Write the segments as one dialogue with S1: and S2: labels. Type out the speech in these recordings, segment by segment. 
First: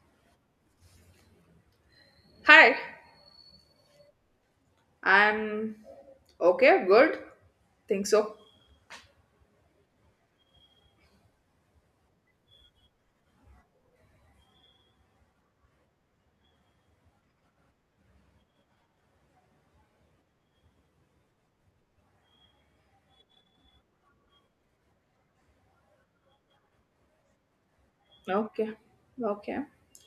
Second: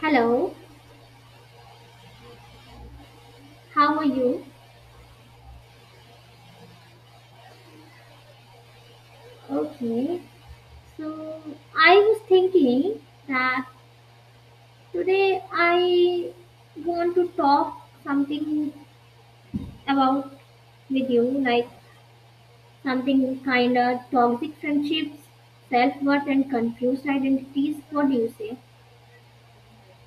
S1: Hello,
S2: Hi,
S1: how are you?
S2: I'm okay, good. Think so.
S1: Okay, so I was thinking that today I want to talk something about with you, like something kind of toxic friendships, self worth, and confused identities. What do you say?
S2: Okay, okay.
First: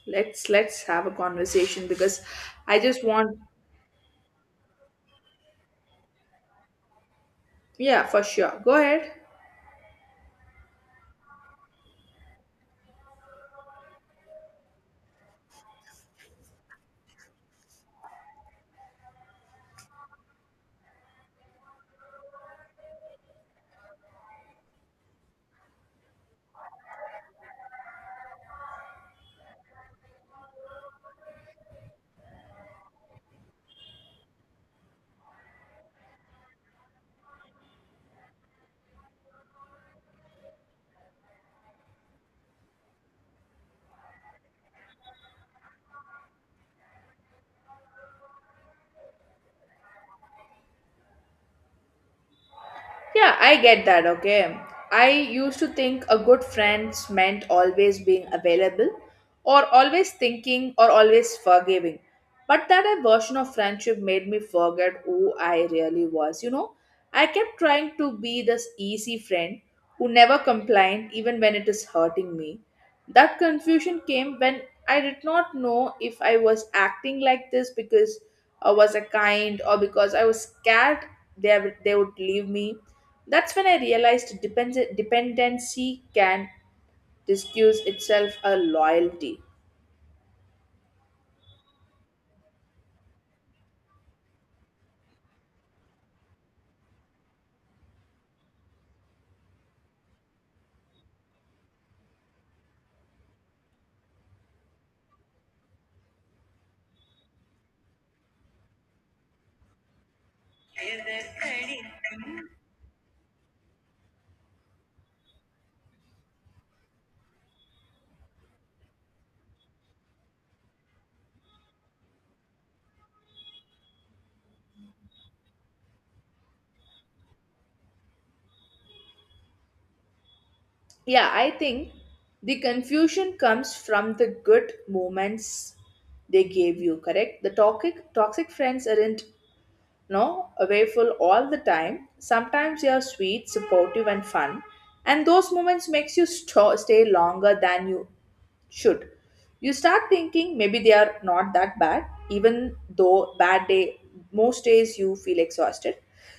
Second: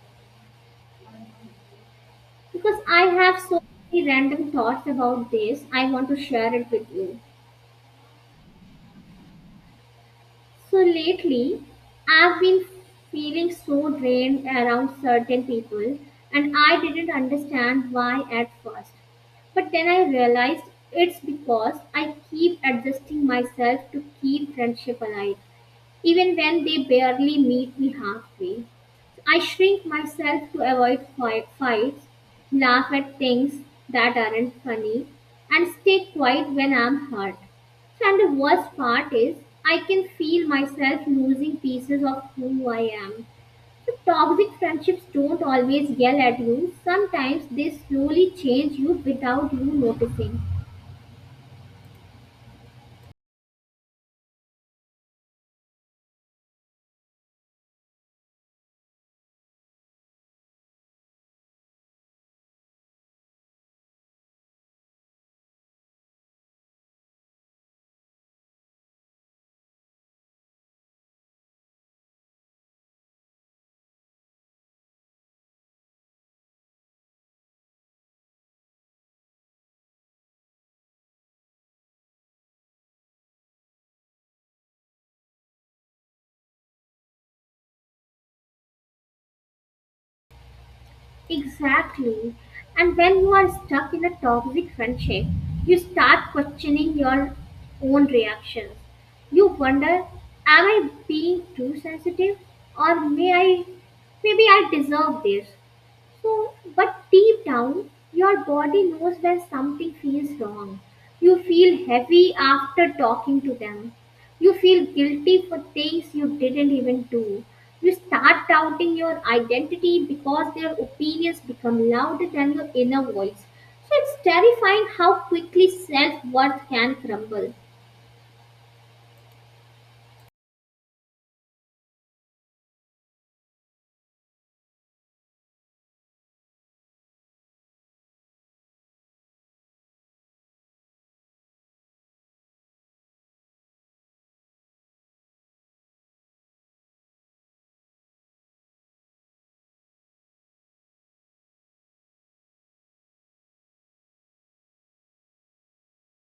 S2: Let's have a conversation because
S1: Because
S2: I
S1: I
S2: just want.
S1: have so many random thoughts about this, I want to share it with you.
S2: Yeah, for sure. Go ahead.
S1: So lately, I've been feeling so drained around certain people, and I didn't understand why at first. But then I realized it's because I keep adjusting myself to keep friendship alive even when they barely meet me halfway. I shrink myself to avoid fights, laugh at things that aren't funny, and stay quiet when I'm hurt. So, and the worst part is, I can feel myself losing pieces of who I am. So, toxic friendships don't always yell at you, sometimes they slowly change you without you noticing.
S2: Yeah, I get that, okay. I used to think a good friends meant always being available or always thinking or always forgiving. But that a version of friendship made me forget who I really was, I kept trying to be this easy friend who never complained even when it is hurting me. That confusion came when I did not know if I was acting like this because I was a kind or because I was scared they, they would leave me. That's when I realized dependency can disguise itself a loyalty.
S1: Exactly. And when you are stuck in a toxic friendship, you start questioning your own reactions. You wonder, am I being too sensitive or maybe I deserve this? So, but deep down, your body knows when something feels wrong. You feel heavy after talking to them. You feel guilty for things you didn't even do. You start doubting your identity because their opinions become louder than your inner voice. So it's terrifying how quickly self worth can crumble.
S2: Yeah, I think the confusion comes from the good moments they gave you, correct? The toxic friends aren't no, awayful all the time. Sometimes you are sweet, supportive, and fun, and those moments makes you stay longer than you should. You start thinking maybe they are not that bad, even though bad day most days you feel exhausted.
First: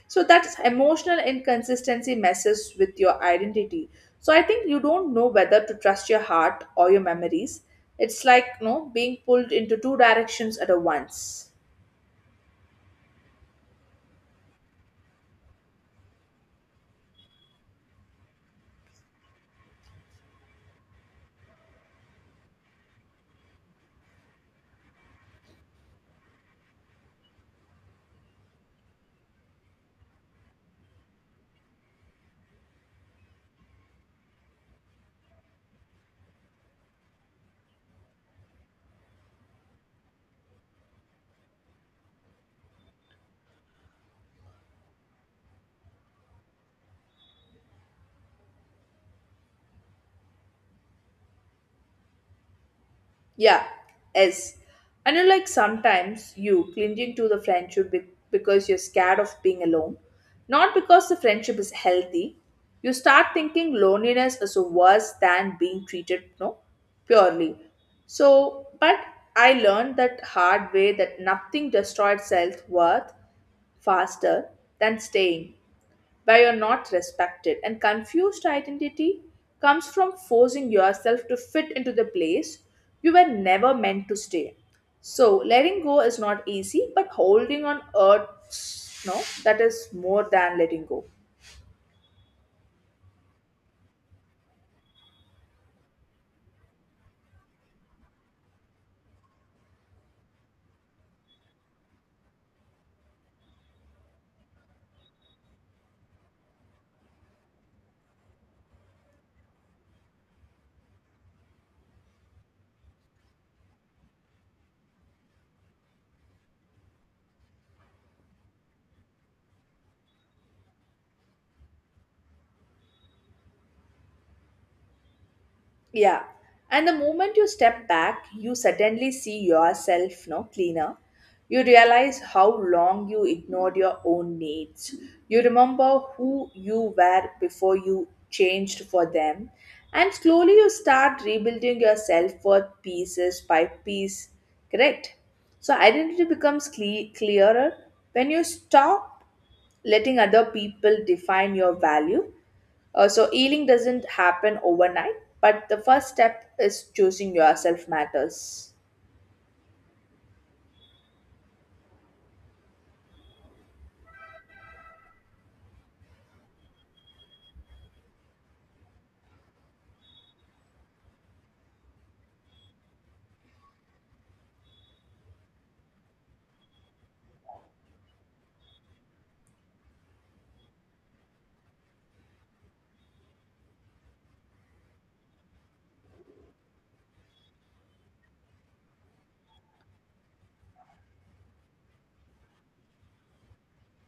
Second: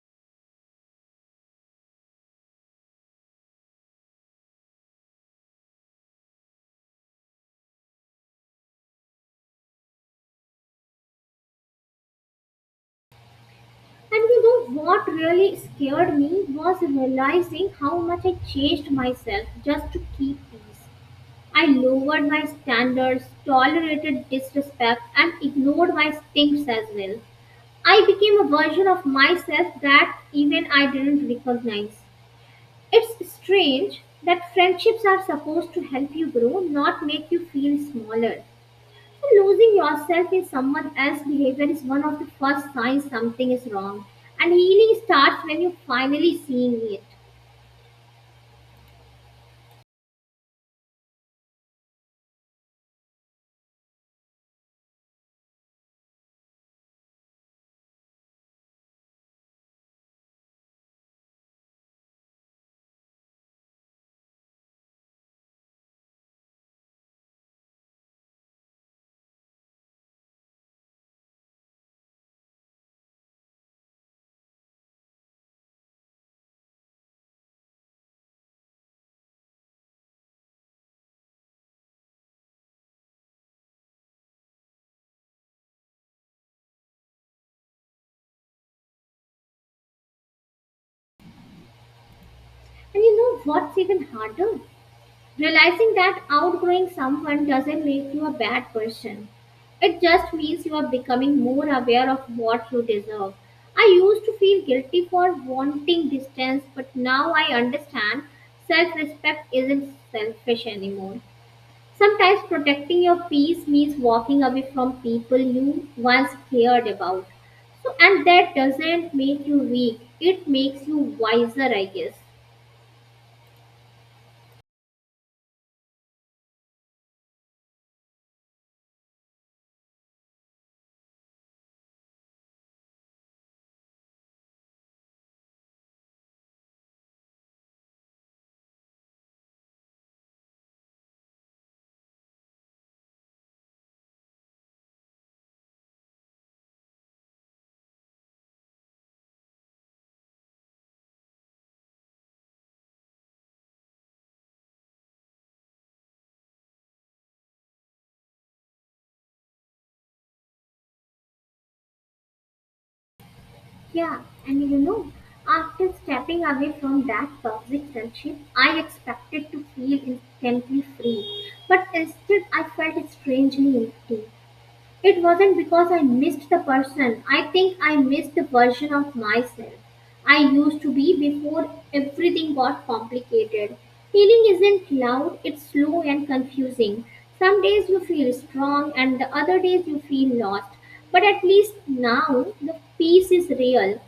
S2: So that's emotional inconsistency messes with your identity. So I think you don't know whether to trust your heart or your memories. It's like no being pulled into two directions at a once.
S1: And you know what really scared me was realizing how much I changed myself just to keep peace. I lowered my standards, tolerated disrespect, and ignored my stinks as well. I became a version of myself that even I didn't recognize. It's strange that friendships are supposed to help you grow, not make you feel smaller. So losing yourself in someone else's behavior is one of the first signs something is wrong. And healing starts when you're finally seeing it.
S2: Yeah, S. And you like sometimes you clinging to the friendship because you're scared of being alone, not because the friendship is healthy. You start thinking loneliness is worse than being treated, no, purely. So, but I learned that hard way that nothing destroyed self worth faster than staying where you're not respected. And confused identity comes from forcing yourself to fit into the place you were never meant to stay. So letting go is not easy, but holding on hurts, no, that is more than letting go.
S1: And you know what's even harder? Realizing that outgrowing someone doesn't make you a bad person. It just means you are becoming more aware of what you deserve. I used to feel guilty for wanting distance, but now I understand self respect isn't selfish anymore. Sometimes protecting your peace means walking away from people you once cared about. So, and that doesn't make you weak, it makes you wiser, I guess.
S2: Yeah. And the moment you step back, you suddenly see yourself no cleaner. You realize how long you ignored your own needs. You remember who you were before you changed for them. And slowly you start rebuilding your self worth pieces by piece. Correct? So identity becomes clearer when you stop letting other people define your value, so healing doesn't happen overnight, but the first step is choosing yourself matters.
S1: Yeah, and you know, after stepping away from that toxic friendship, I expected to feel instantly free, but instead I felt strangely empty. It wasn't because I missed the person. I think I missed the version of myself I used to be before everything got complicated. Healing isn't loud, it's slow and confusing. Some days you feel strong and the other days you feel lost. But at least now the peace is real.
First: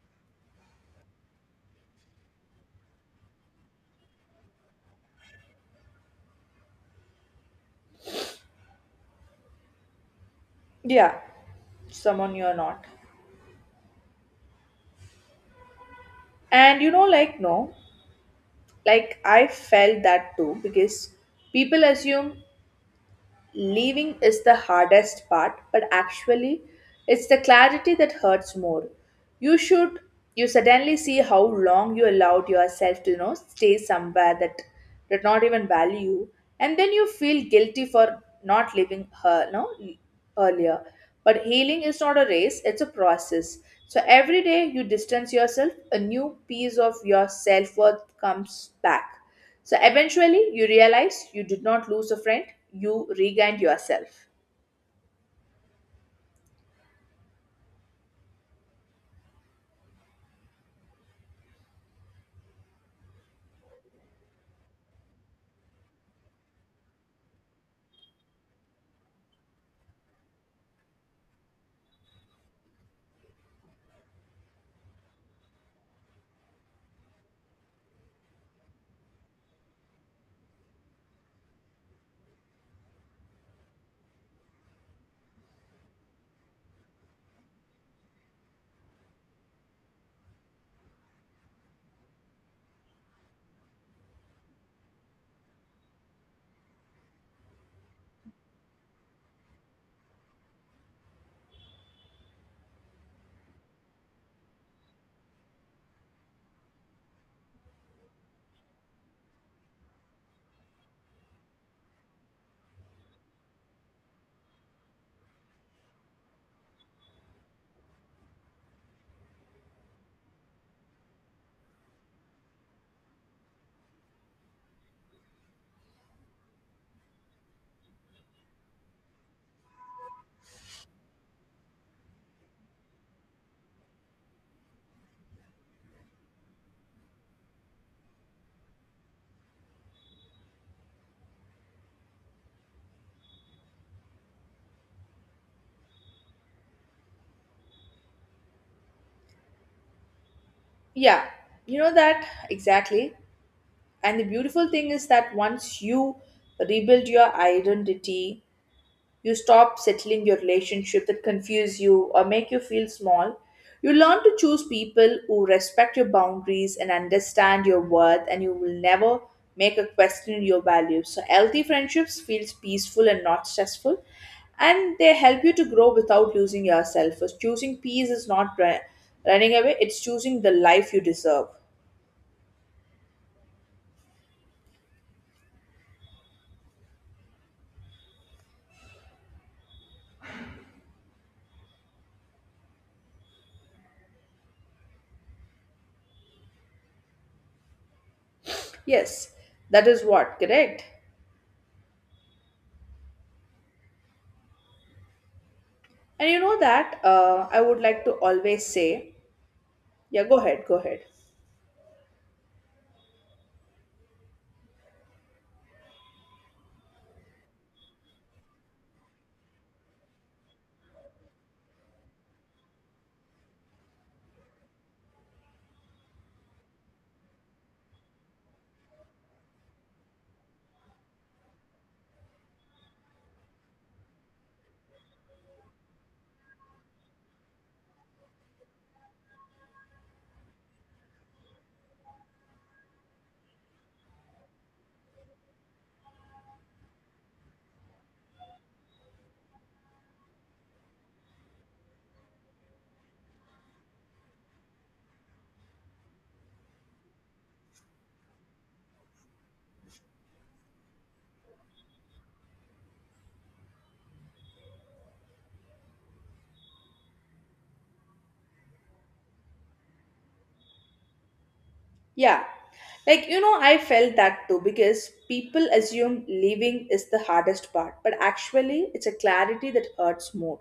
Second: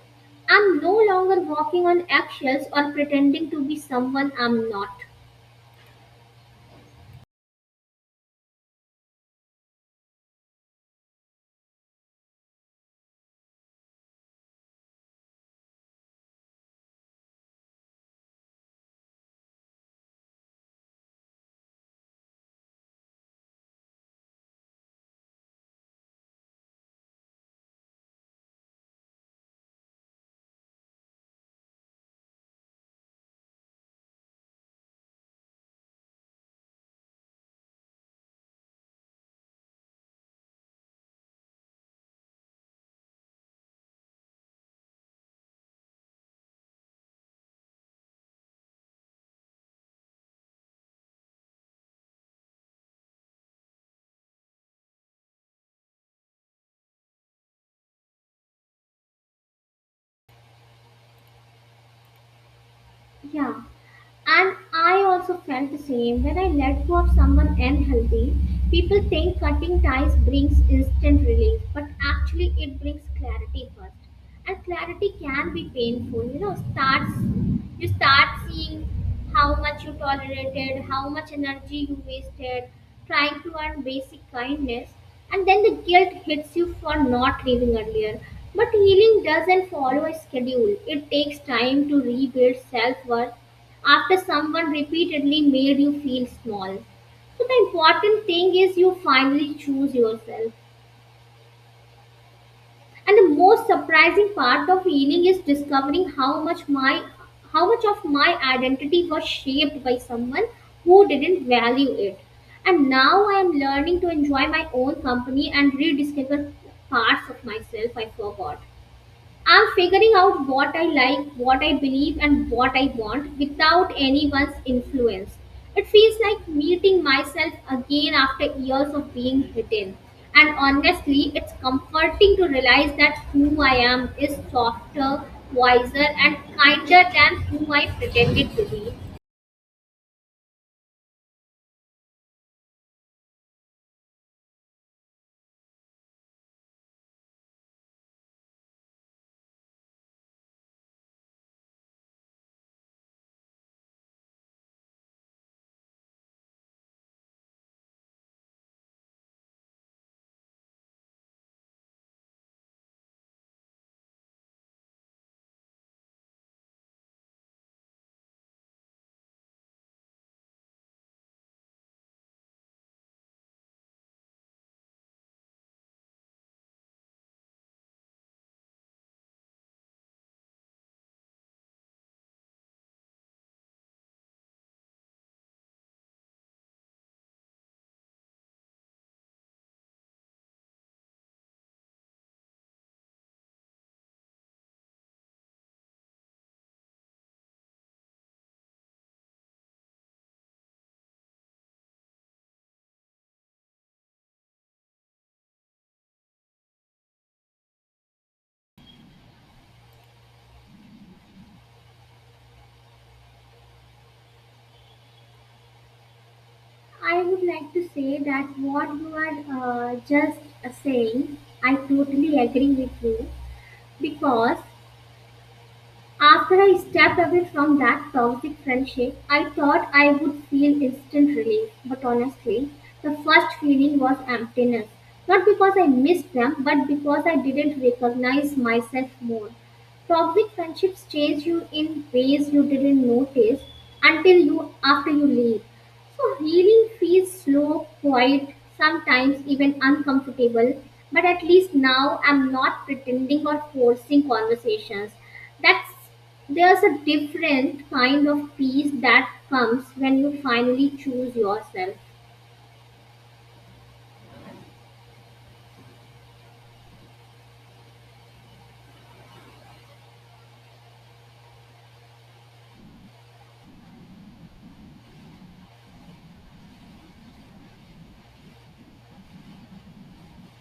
S1: I'm no longer walking on eggshells or pretending to be someone I'm not.
S2: Yeah, someone you're not. And you know, like, no, like I felt that too because people assume leaving is the hardest part, but actually, it's the clarity that hurts more. You should, you suddenly see how long you allowed yourself to, stay somewhere that did not even value you, and then you feel guilty for not leaving her, no, earlier. But healing is not a race, it's a process. So every day you distance yourself, a new piece of your self worth comes back. So eventually, you realize you did not lose a friend, you regained yourself.
S1: Yeah. And I also felt the same when I let go of someone unhealthy. People think cutting ties brings instant relief, but actually it brings clarity first. And clarity can be painful. You know, starts you start seeing how much you tolerated, how much energy you wasted, trying to earn basic kindness, and then the guilt hits you for not leaving earlier. But healing doesn't follow a schedule. It takes time to rebuild self worth after someone repeatedly made you feel small. So the important thing is you finally choose yourself. And the most surprising part of healing is discovering how much of my identity was shaped by someone who didn't value it. And now I am learning to enjoy my own company and rediscover parts of myself I forgot. I'm figuring out what I like, what I believe, and what I want without anyone's influence. It feels like meeting myself again after years of being hidden. And honestly, it's comforting to realize that who I am is softer, wiser, and kinder than who I pretended to be.
S2: Yeah, you know that exactly. And the beautiful thing is that once you rebuild your identity, you stop settling your relationship that confuse you or make you feel small. You learn to choose people who respect your boundaries and understand your worth, and you will never make a question your values. So, healthy friendships feels peaceful and not stressful, and they help you to grow without losing yourself. So choosing peace is not running away; it's choosing the life you deserve. Yes, that is what correct. And you know that I would like to always say, yeah, go ahead, go ahead.
S1: I would like to say that what you are just saying, I totally agree with you because after I stepped away from that toxic friendship, I thought I would feel instant relief, but honestly, the first feeling was emptiness. Not because I missed them, but because I didn't recognize myself more. Toxic friendships change you in ways you didn't notice until you after you leave. So healing feels slow, quiet, sometimes even uncomfortable, but at least now I'm not pretending or forcing conversations. That's There's a different kind of peace that comes when you finally choose yourself.
S2: Yeah. Like, you know, I felt that too because people assume leaving is the hardest part, but actually, it's a clarity that hurts more.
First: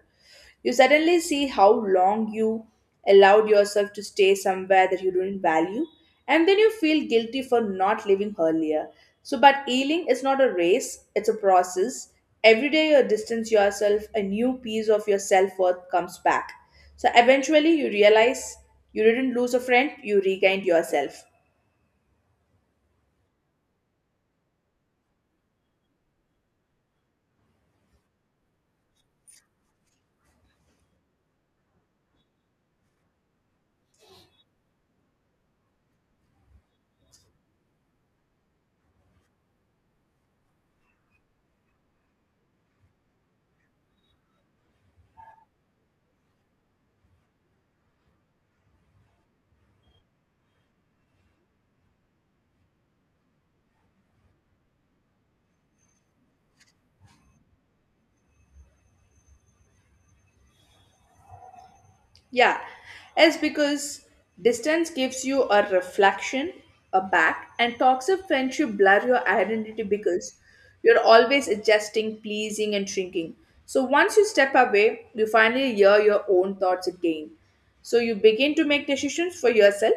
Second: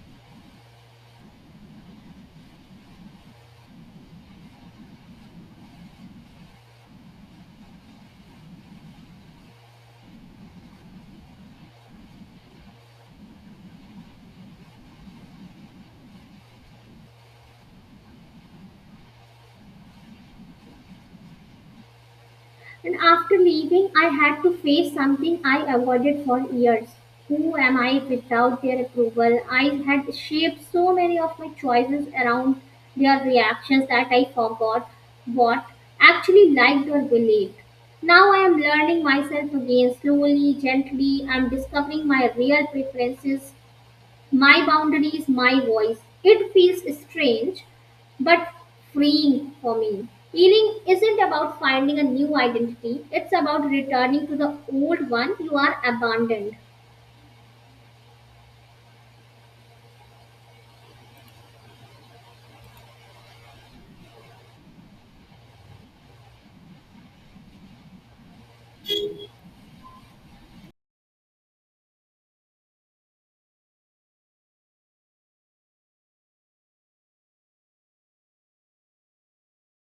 S2: You suddenly see how long you allowed yourself to stay somewhere that you didn't value, and then you feel guilty for not leaving earlier. So, but healing is not a race, it's a process. Every day you distance yourself, a new piece of your self worth comes back. So, eventually, you realize you didn't lose a friend, you regained yourself.
S1: And after leaving, I had to face something I avoided for years. Who am I without their approval? I had shaped so many of my choices around their reactions that I forgot what actually liked or believed. Now I am learning myself again slowly, gently. I'm discovering my real preferences my boundaries, my voice. It feels strange but freeing for me. Healing isn't about finding a new identity, it's about returning to the old one you are abandoned.
S2: Yeah, it's because distance gives you a reflection, a back, and toxic friendship blur your identity because you're always adjusting, pleasing, and shrinking. So once you step away, you finally hear your own thoughts again. So you begin to make decisions for yourself,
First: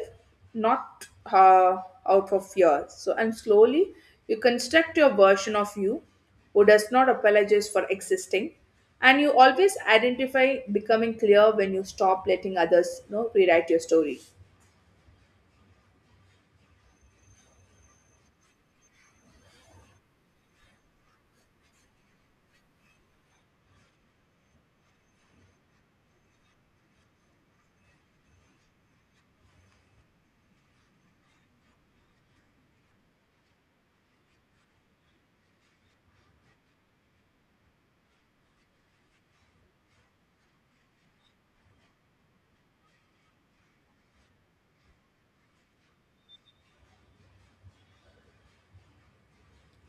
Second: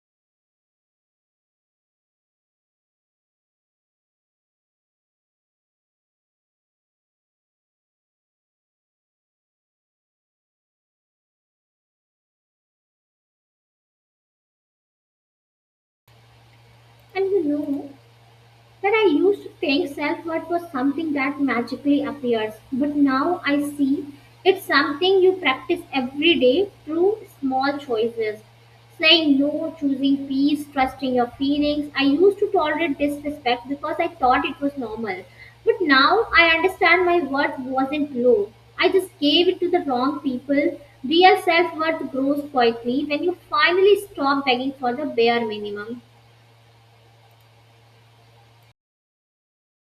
S2: not uh, out of fear. So and slowly you construct your version of you, who does not apologize for existing and you always identify becoming clear when you stop letting others rewrite your story.
S1: And you know, that I used to think self worth was something that magically appears, but now I see it's something you practice every day through small choices. Saying no, choosing peace, trusting your feelings. I used to tolerate disrespect because I thought it was normal. But now I understand my worth wasn't low. I just gave it to the wrong people. Real self worth grows quietly when you finally stop begging for the bare minimum.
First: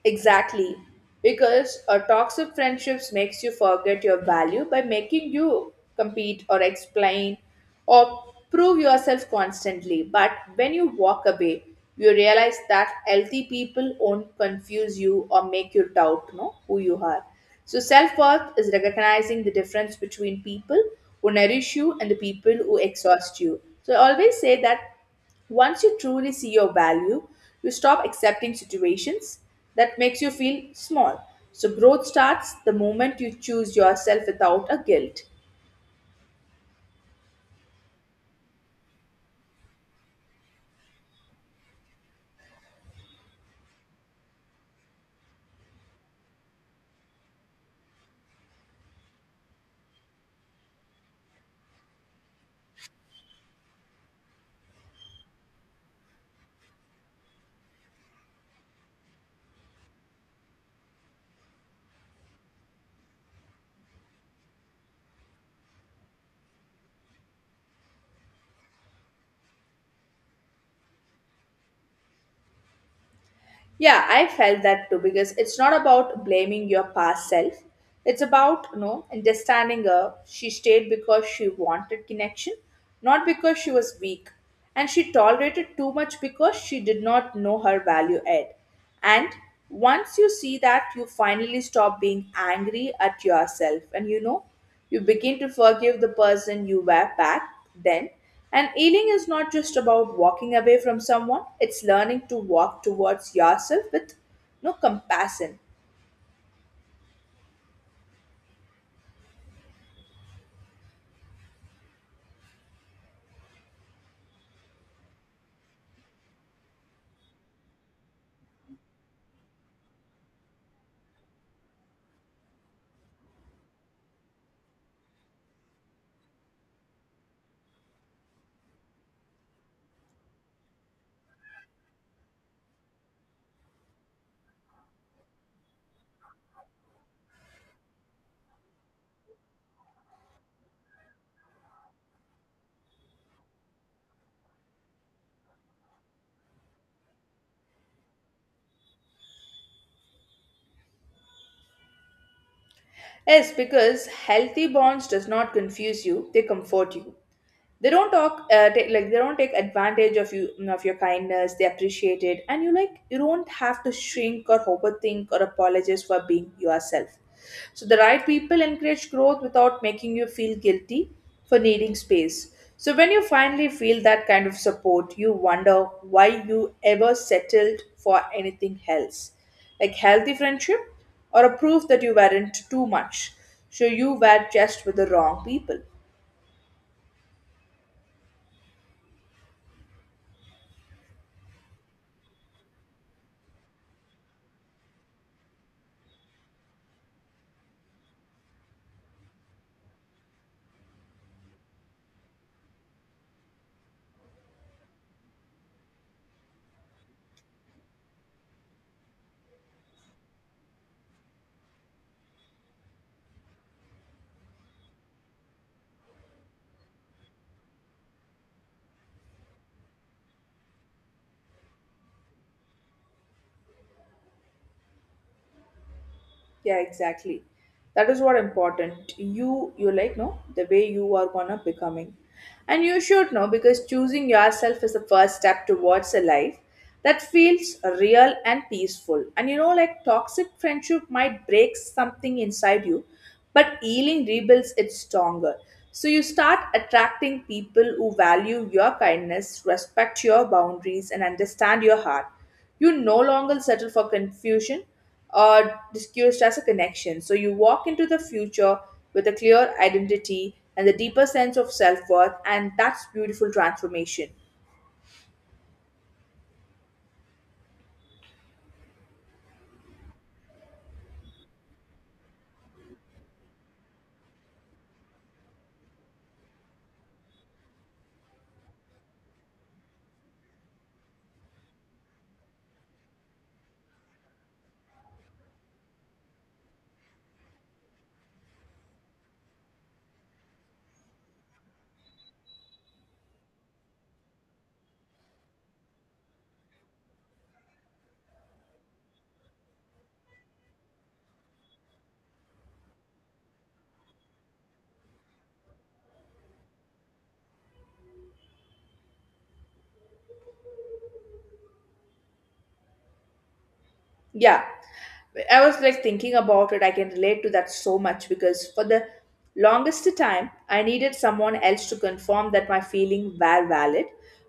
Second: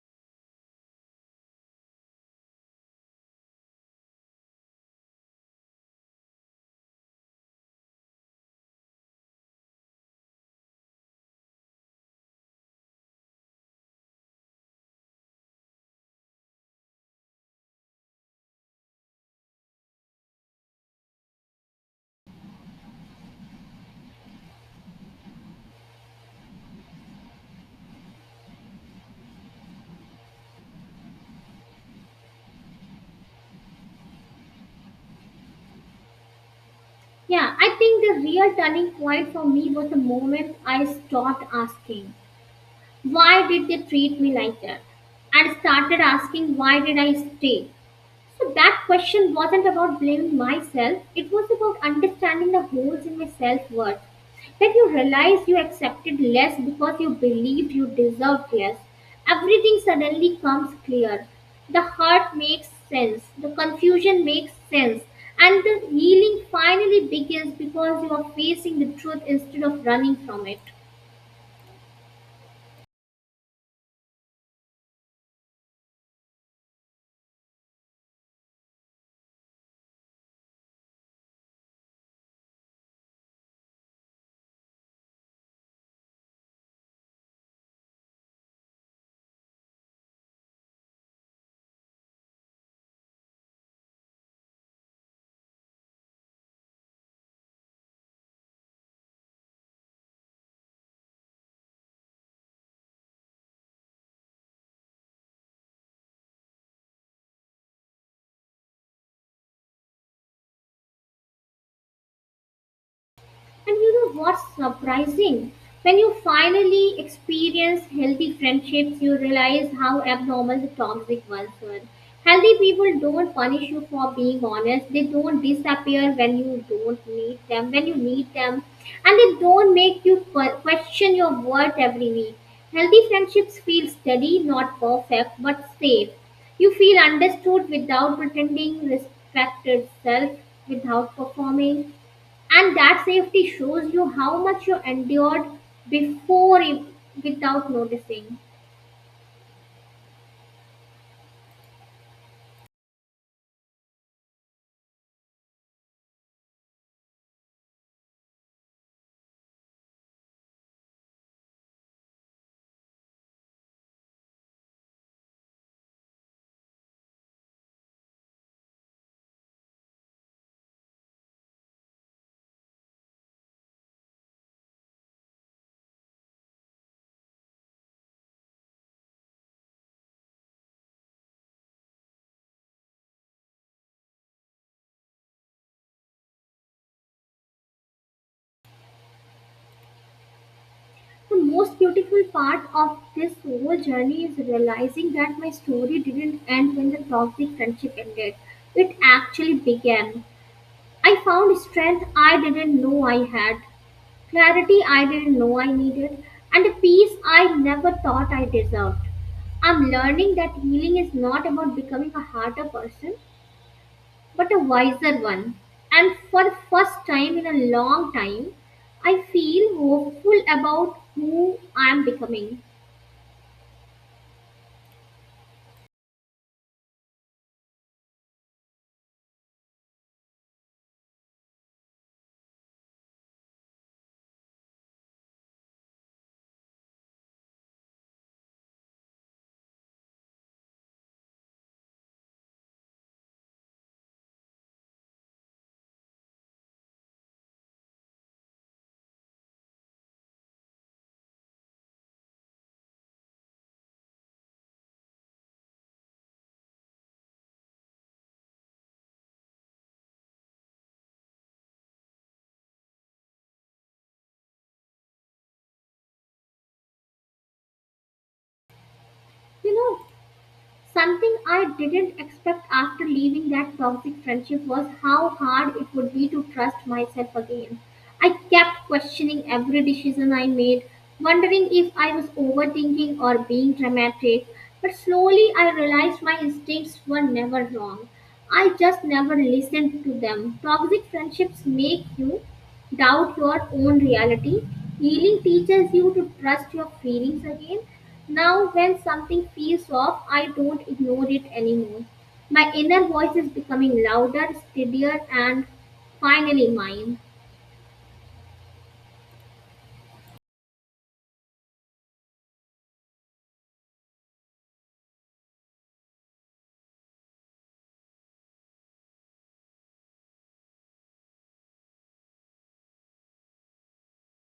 S2: Exactly. Because a toxic friendships makes you forget your value by making you compete or explain or prove yourself constantly. But when you walk away, you realize that healthy people won't confuse you or make you doubt no, who you are. So self-worth is recognizing the difference between people who nourish you and the people who exhaust you. So I always say that once you truly see your value, you stop accepting situations that makes you feel small. So growth starts the moment you choose yourself without a guilt.
S1: Yeah, I think the real turning point for me was the moment I stopped asking, why did they treat me like that? And started asking, why did I stay? So that question wasn't about blaming myself, it was about understanding the holes in my self worth. When you realize you accepted less because you believed you deserved less, everything suddenly comes clear. The hurt makes sense, the confusion makes sense, and the healing finally begins because you are facing the truth instead of running from it.
S2: Yeah, I felt that too because it's not about blaming your past self. It's about, understanding her. She stayed because she wanted connection, not because she was weak. And she tolerated too much because she did not know her value add. And once you see that, you finally stop being angry at yourself. And you begin to forgive the person you were back then. And healing is not just about walking away from someone, it's learning to walk towards yourself with no compassion.
S1: And you know what's surprising? When you finally experience healthy friendships, you realize how abnormal the toxic ones were. Healthy people don't punish you for being honest. They don't disappear when you don't need them, when you need them. And they don't make you question your worth every week. Healthy friendships feel steady, not perfect, but safe. You feel understood without pretending, respect yourself without performing and that safety shows you how much you endured before you, without noticing.
S2: Yes, because healthy bonds does not confuse you, they comfort you. They don't talk take, like they don't take advantage of you of your kindness, they appreciate it, and you like you don't have to shrink or overthink or apologize for being yourself. So the right people encourage growth without making you feel guilty for needing space. So when you finally feel that kind of support you wonder why you ever settled for anything else. Like healthy friendship or a proof that you weren't too much, so you were just with the wrong people.
S1: The most beautiful part of this whole journey is realizing that my story didn't end when the toxic friendship ended. It actually began. I found strength I didn't know I had, clarity I didn't know I needed, and a peace I never thought I deserved. I'm learning that healing is not about becoming a harder person, but a wiser one. And for the first time in a long time, I feel hopeful about who I am becoming.
S2: Yeah, exactly. That is what important. You like no the way you are gonna becoming, and you should know because choosing yourself is the first step towards a life that feels real and peaceful. And you know, like toxic friendship might break something inside you, but healing rebuilds it stronger. So you start attracting people who value your kindness, respect your boundaries, and understand your heart. You no longer settle for confusion or discussed as a connection. So you walk into the future with a clear identity and the deeper sense of self worth, and that's beautiful transformation.
S1: You know, something I didn't expect after leaving that toxic friendship was how hard it would be to trust myself again. I kept questioning every decision I made, wondering if I was overthinking or being dramatic. But slowly I realized my instincts were never wrong. I just never listened to them. Toxic friendships make you doubt your own reality. Healing teaches you to trust your feelings again now, when something feels off, I don't ignore it anymore. My inner voice is becoming louder, steadier, and finally mine.
S2: Yeah, I was like thinking about it. I can relate to that so much because for the longest time, I needed someone else to confirm that my feelings were valid.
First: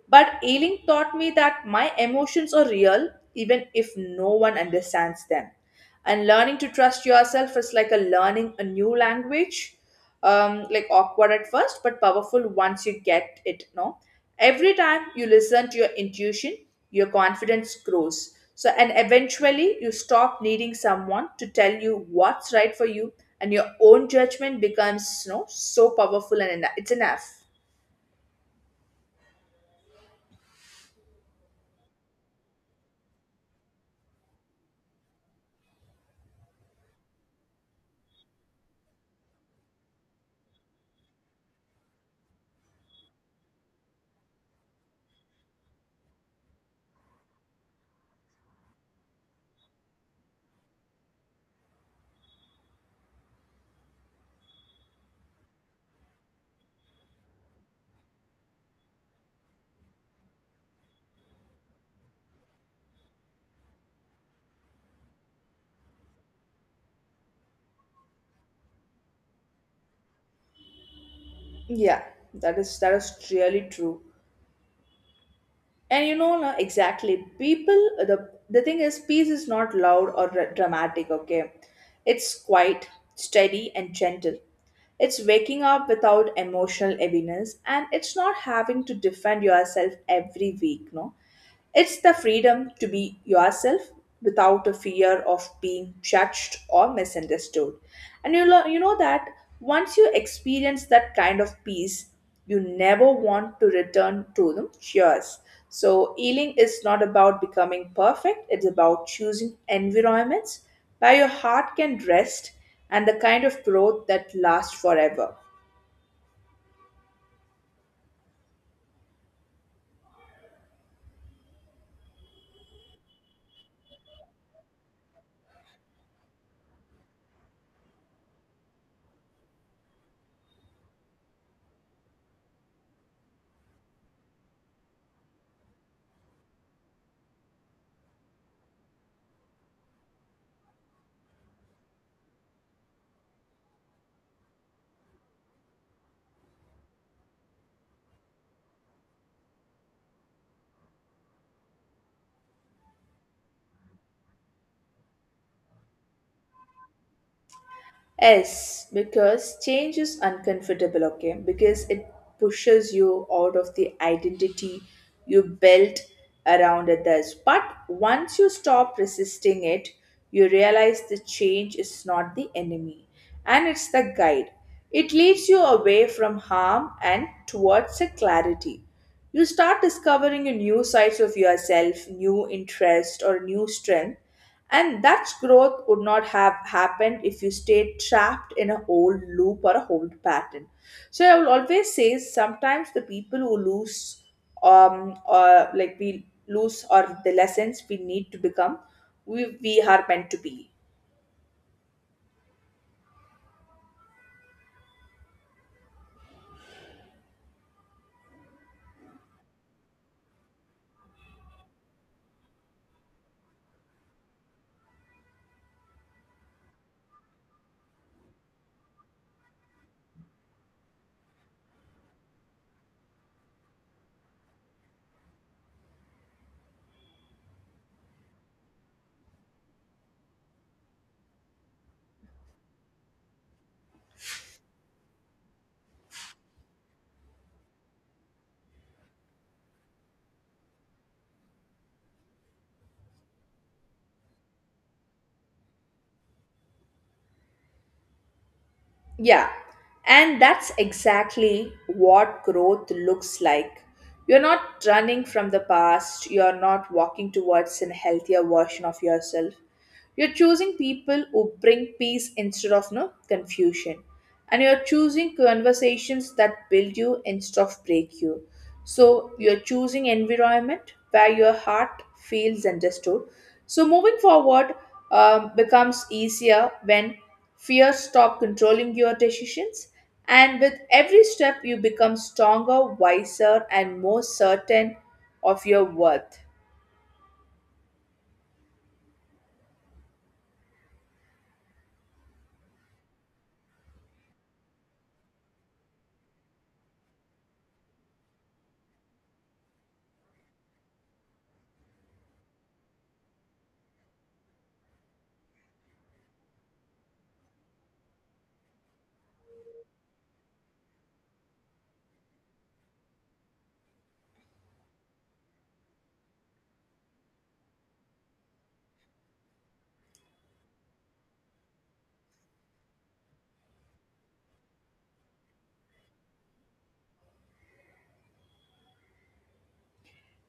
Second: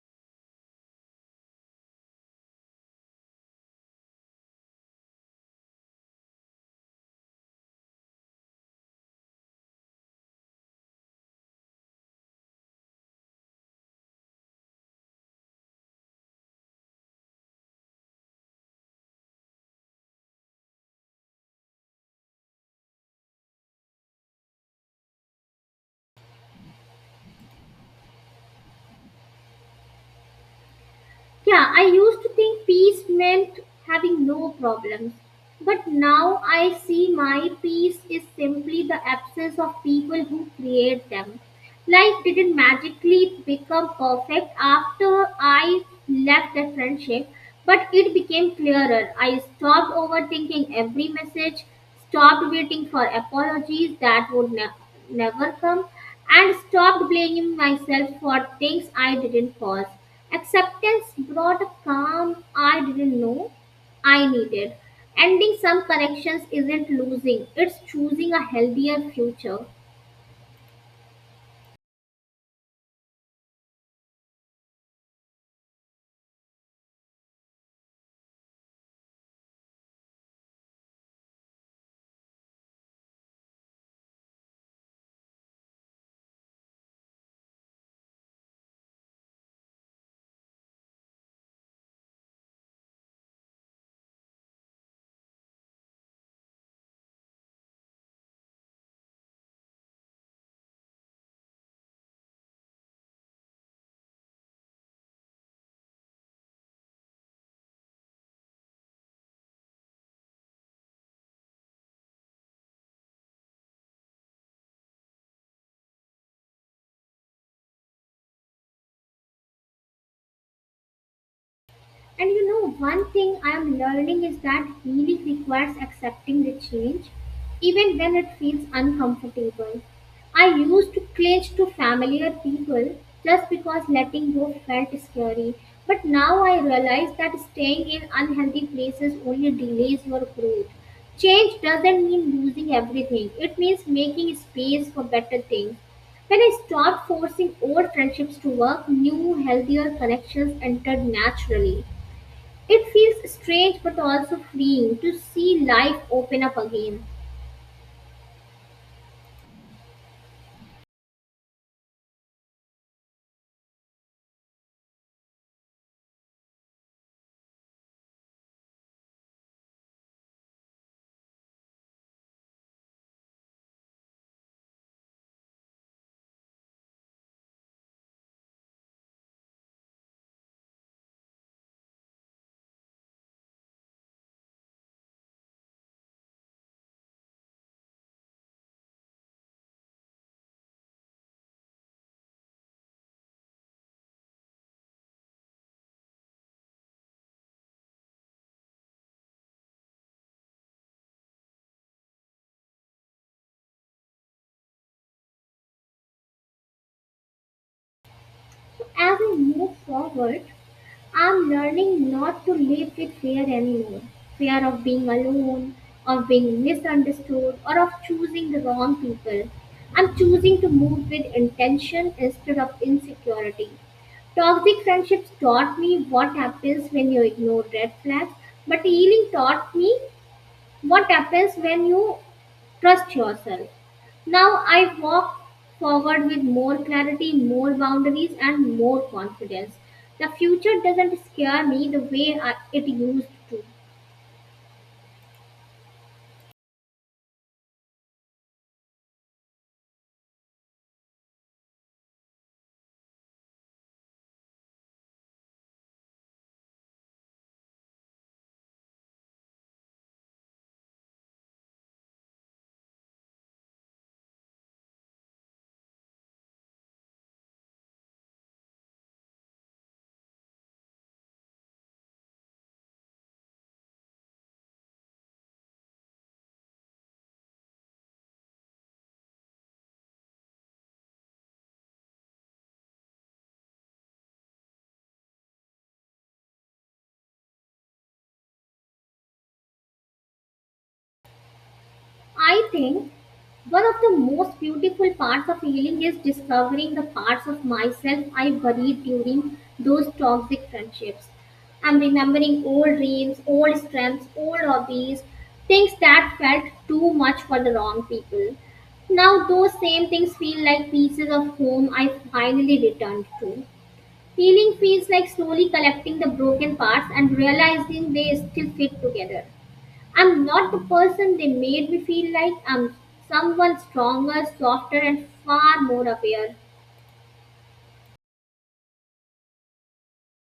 S2: But Ailing taught me that my emotions are real, even if no one understands them. And learning to trust yourself is like a learning a new language. Like awkward at first, but powerful once you get it. No, every time you listen to your intuition, your confidence grows. So, and eventually you stop needing someone to tell you what's right for you, and your own judgment becomes, so powerful and it's enough.
S1: Yeah, I used to think peace meant having no problems. But now I see my peace is simply the absence of people who create them. Life didn't magically become perfect after I left the friendship, but it became clearer. I stopped overthinking every message stopped waiting for apologies that would never come, and stopped blaming myself for things I didn't cause. Acceptance brought a calm I didn't know I needed. Ending some connections isn't losing, it's choosing a healthier future.
S2: Yeah, that is really true. And you know, no, exactly. People, the thing is, peace is not loud or dramatic. Okay, it's quiet, steady, and gentle. It's waking up without emotional heaviness, and it's not having to defend yourself every week. No, it's the freedom to be yourself without a fear of being judged or misunderstood. And you, you know that once you experience that kind of peace, you never want to return to them. Cheers. So, healing is not about becoming perfect, it's about choosing environments where your heart can rest and the kind of growth that lasts forever.
S1: And you know, one thing I am learning is that healing requires accepting the change, even when it feels uncomfortable. I used to cling to familiar people just because letting go felt scary. But now I realize that staying in unhealthy places only delays your growth. Change doesn't mean losing everything, it means making space for better things. When I stopped forcing old friendships to work, new, healthier connections entered naturally. It feels strange but also freeing to see life open up again.
S2: Yes, because change is uncomfortable, okay? Because it pushes you out of the identity you built around others. But once you stop resisting it, you realize the change is not the enemy and it's the guide. It leads you away from harm and towards a clarity. You start discovering a new sides of yourself, new interest, or new strength, and that growth would not have happened if you stayed trapped in an old loop or a old pattern. So I will always say sometimes the people who lose, or like we lose, or the lessons we need to become, we are meant to be.
S1: As I move forward, I'm learning not to live with fear anymore. Fear of being alone, of being misunderstood, or of choosing the wrong people. I'm choosing to move with intention instead of insecurity. Toxic friendships taught me what happens when you ignore red flags, but healing taught me what happens when you trust yourself. Now I walk forward with more clarity, more boundaries, and more confidence. The future doesn't scare me the way it used to.
S2: Yeah. And that's exactly what growth looks like. You're not running from the past, you're not walking towards an healthier version of yourself. You're choosing people who bring peace instead of no confusion. And you're choosing conversations that build you instead of break you. So you're choosing environment where your heart feels understood. So moving forward becomes easier when fears stop controlling your decisions. And with every step, you become stronger, wiser, and more certain of your worth.
S1: I think one of the most beautiful parts of healing is discovering the parts of myself I buried during those toxic friendships. I'm remembering old dreams, old strengths, old hobbies, things that felt too much for the wrong people. Now, those same things feel like pieces of home I finally returned to. Healing feels like slowly collecting the broken parts and realizing they still fit together. I'm not the person they made me feel like. I'm someone stronger, softer, and far more aware.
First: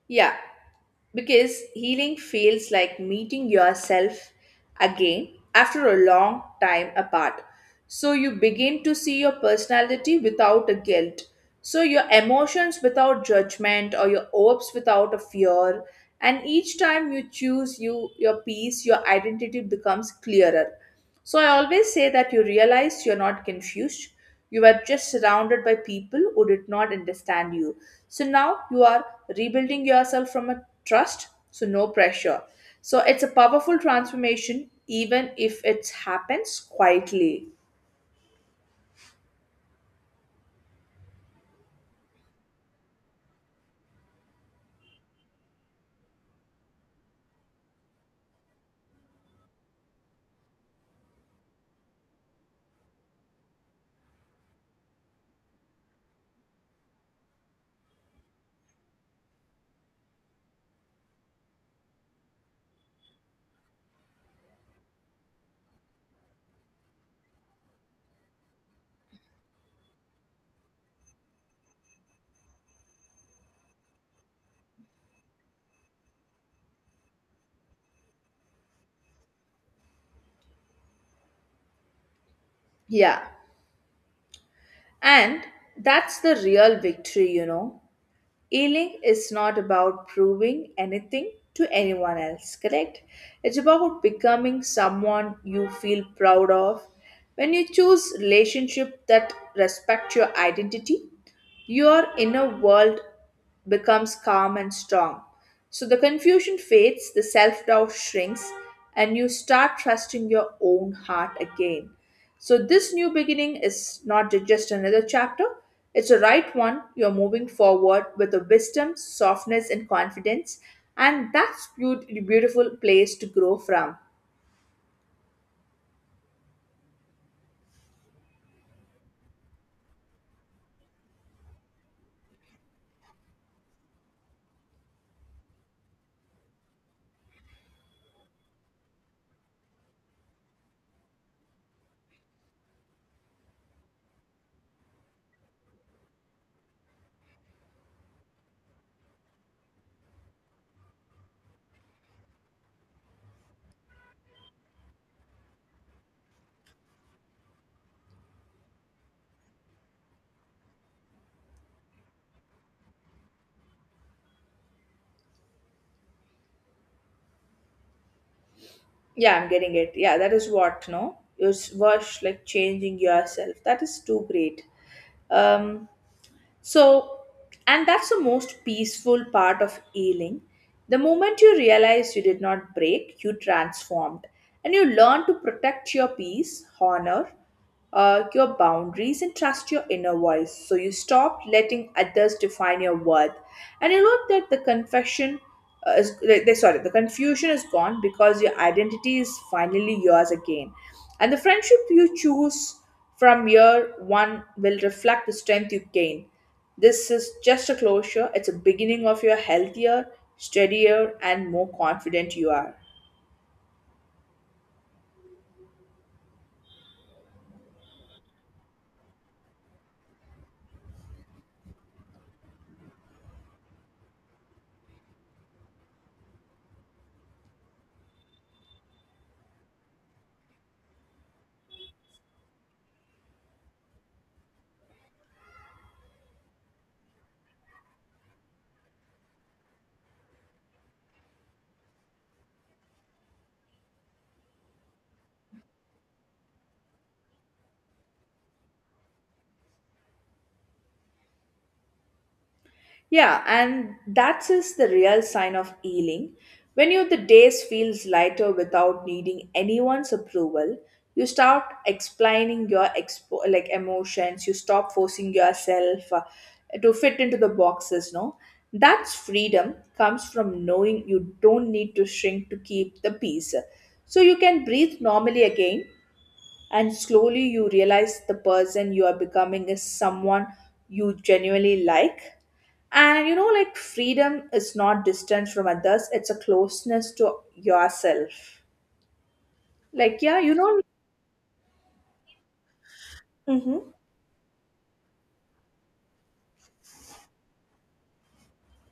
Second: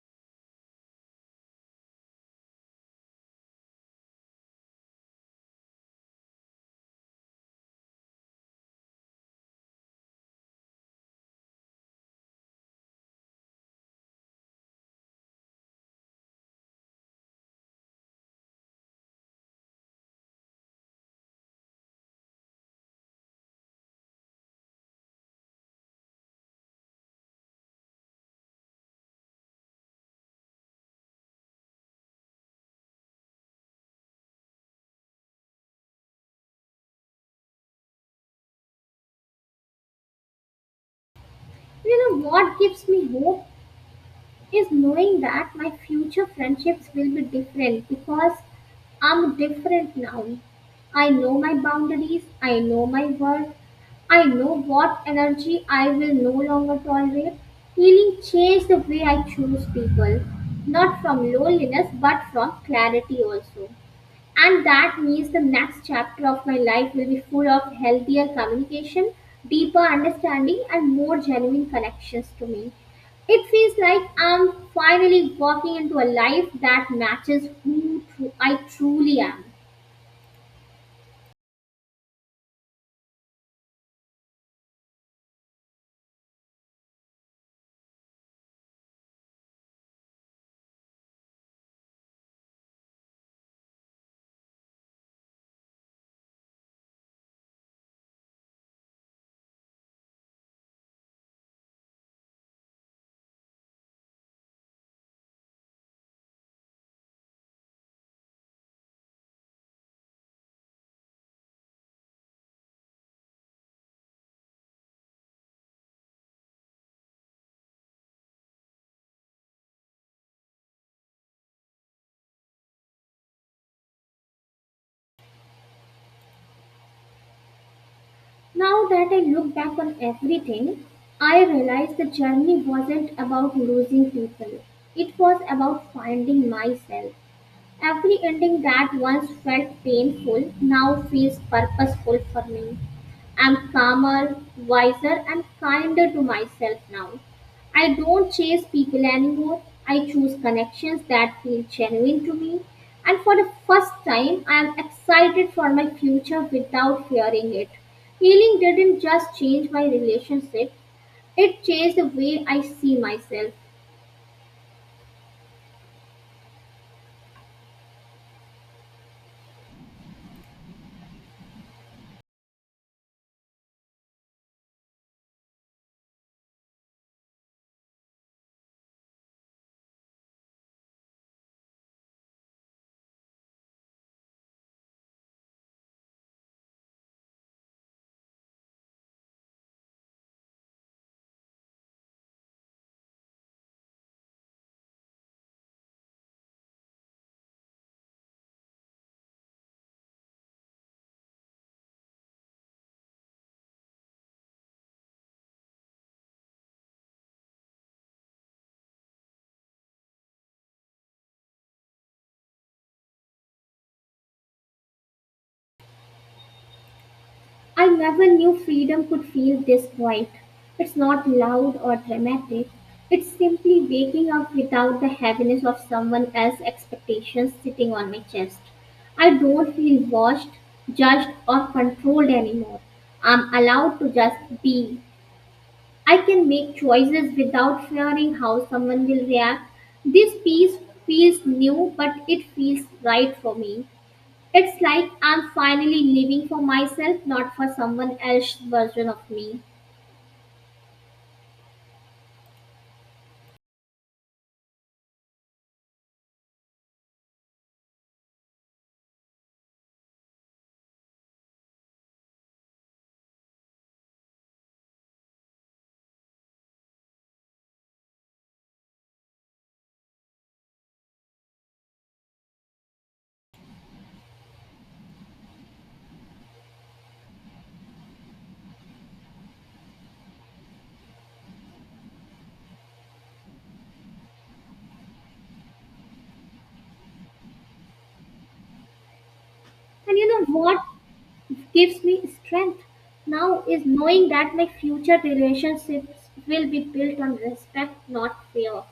S2: Yeah. Because healing feels like meeting yourself again after a long time apart. So you begin to see your personality without a guilt. So your emotions without judgment or your hopes without a fear. And each time you choose your peace, your identity becomes clearer. So I always say that you realize you're not confused. You were just surrounded by people who did not understand you. So now you are rebuilding yourself from a trust, so no pressure. So it's a powerful transformation, even if it happens quietly.
S1: You know what gives me hope? Is knowing that my future friendships will be different because I'm different now. I know my boundaries, I know my worth, I know what energy I will no longer tolerate. Healing changed the way I choose people, not from loneliness but from clarity also. And that means the next chapter of my life will be full of healthier communication, deeper understanding, and more genuine connections to me. It feels like I'm finally walking into a life that matches who I truly am.
S2: Yeah. And that's the real victory, you know. Healing is not about proving anything to anyone else, correct? It's about becoming someone you feel proud of. When you choose relationship that respect your identity, your inner world becomes calm and strong. So the confusion fades, the self doubt shrinks, and you start trusting your own heart again. So, this new beginning is not just another chapter, it's a right one. You're moving forward with a wisdom, softness, and confidence, and that's beautiful place to grow from.
S1: Now that I look back on everything, I realize the journey wasn't about losing people, it was about finding myself. Every ending that once felt painful now feels purposeful for me. I'm calmer, wiser, and kinder to myself now. I don't chase people anymore. I choose connections that feel genuine to me. And for the first time, I am excited for my future without fearing it. Healing didn't just change my relationship, it changed the way I see myself.
S2: Yeah, I'm getting it. Yeah, that is what, no? It's worth like changing yourself. That is too great. Um, so, and that's the most peaceful part of healing. The moment you realize you did not break, you transformed and you learn to protect your peace, honor, your boundaries and trust your inner voice. So you stop letting others define your worth, and you know that the confession is sorry, the confusion is gone because your identity is finally yours again, and the friendship you choose from year one will reflect the strength you gain. This is just a closure; it's a beginning of your healthier, steadier, and more confident you are.
S1: I never knew freedom could feel this quiet. It's not loud or dramatic. It's simply waking up without the heaviness of someone else's expectations sitting on my chest. I don't feel watched, judged, or controlled anymore. I'm allowed to just be. I can make choices without fearing how someone will react. This piece feels new, but it feels right for me. It's like I'm finally living for myself, not for someone else's version of me.
S2: Yeah, and that is the real sign of healing. When you the days feels lighter without needing anyone's approval, you start explaining your like emotions. You stop forcing yourself to fit into the boxes. No, that's freedom comes from knowing you don't need to shrink to keep the peace. So you can breathe normally again and slowly you realize the person you are becoming is someone you genuinely like. And you know, like freedom is not distance from others, it's a closeness to yourself.
S1: And
S2: Like,
S1: you
S2: yeah,
S1: know
S2: you know,
S1: what gives me strength now
S2: mhm.
S1: is knowing that my future relationships will be built on respect, not fear.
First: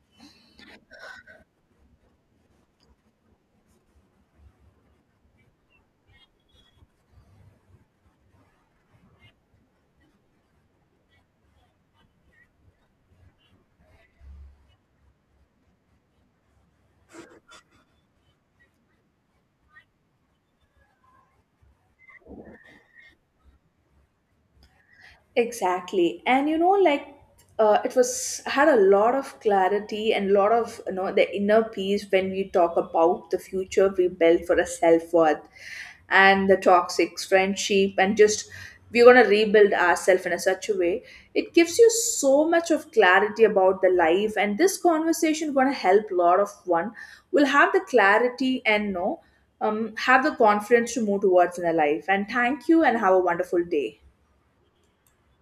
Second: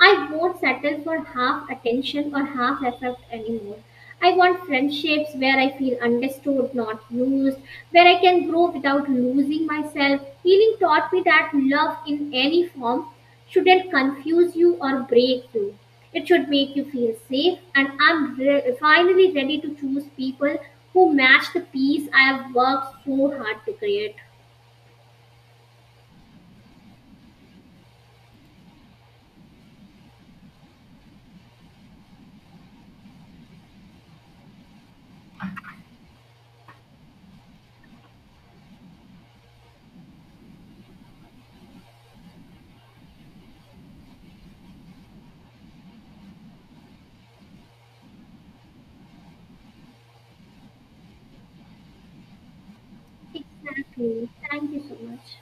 S1: I won't settle for half attention or half effort anymore. I want friendships where I feel understood, not used, where I can grow without losing myself. Healing taught me that love in any form shouldn't confuse you or break you. It should make you feel safe, and I'm finally ready to choose people who match the peace I have worked so hard to create.
S2: Exactly. And you know, like it was had a lot of clarity and a lot of the inner peace when we talk about the future we built for a self worth and the toxic friendship and just we're gonna rebuild ourselves in a such a way. It gives you so much of clarity about the life and this conversation gonna help a lot of one will have the clarity and know, have the confidence to move towards in their life. And thank you and have a wonderful day.
S1: Exactly. Thank you so much.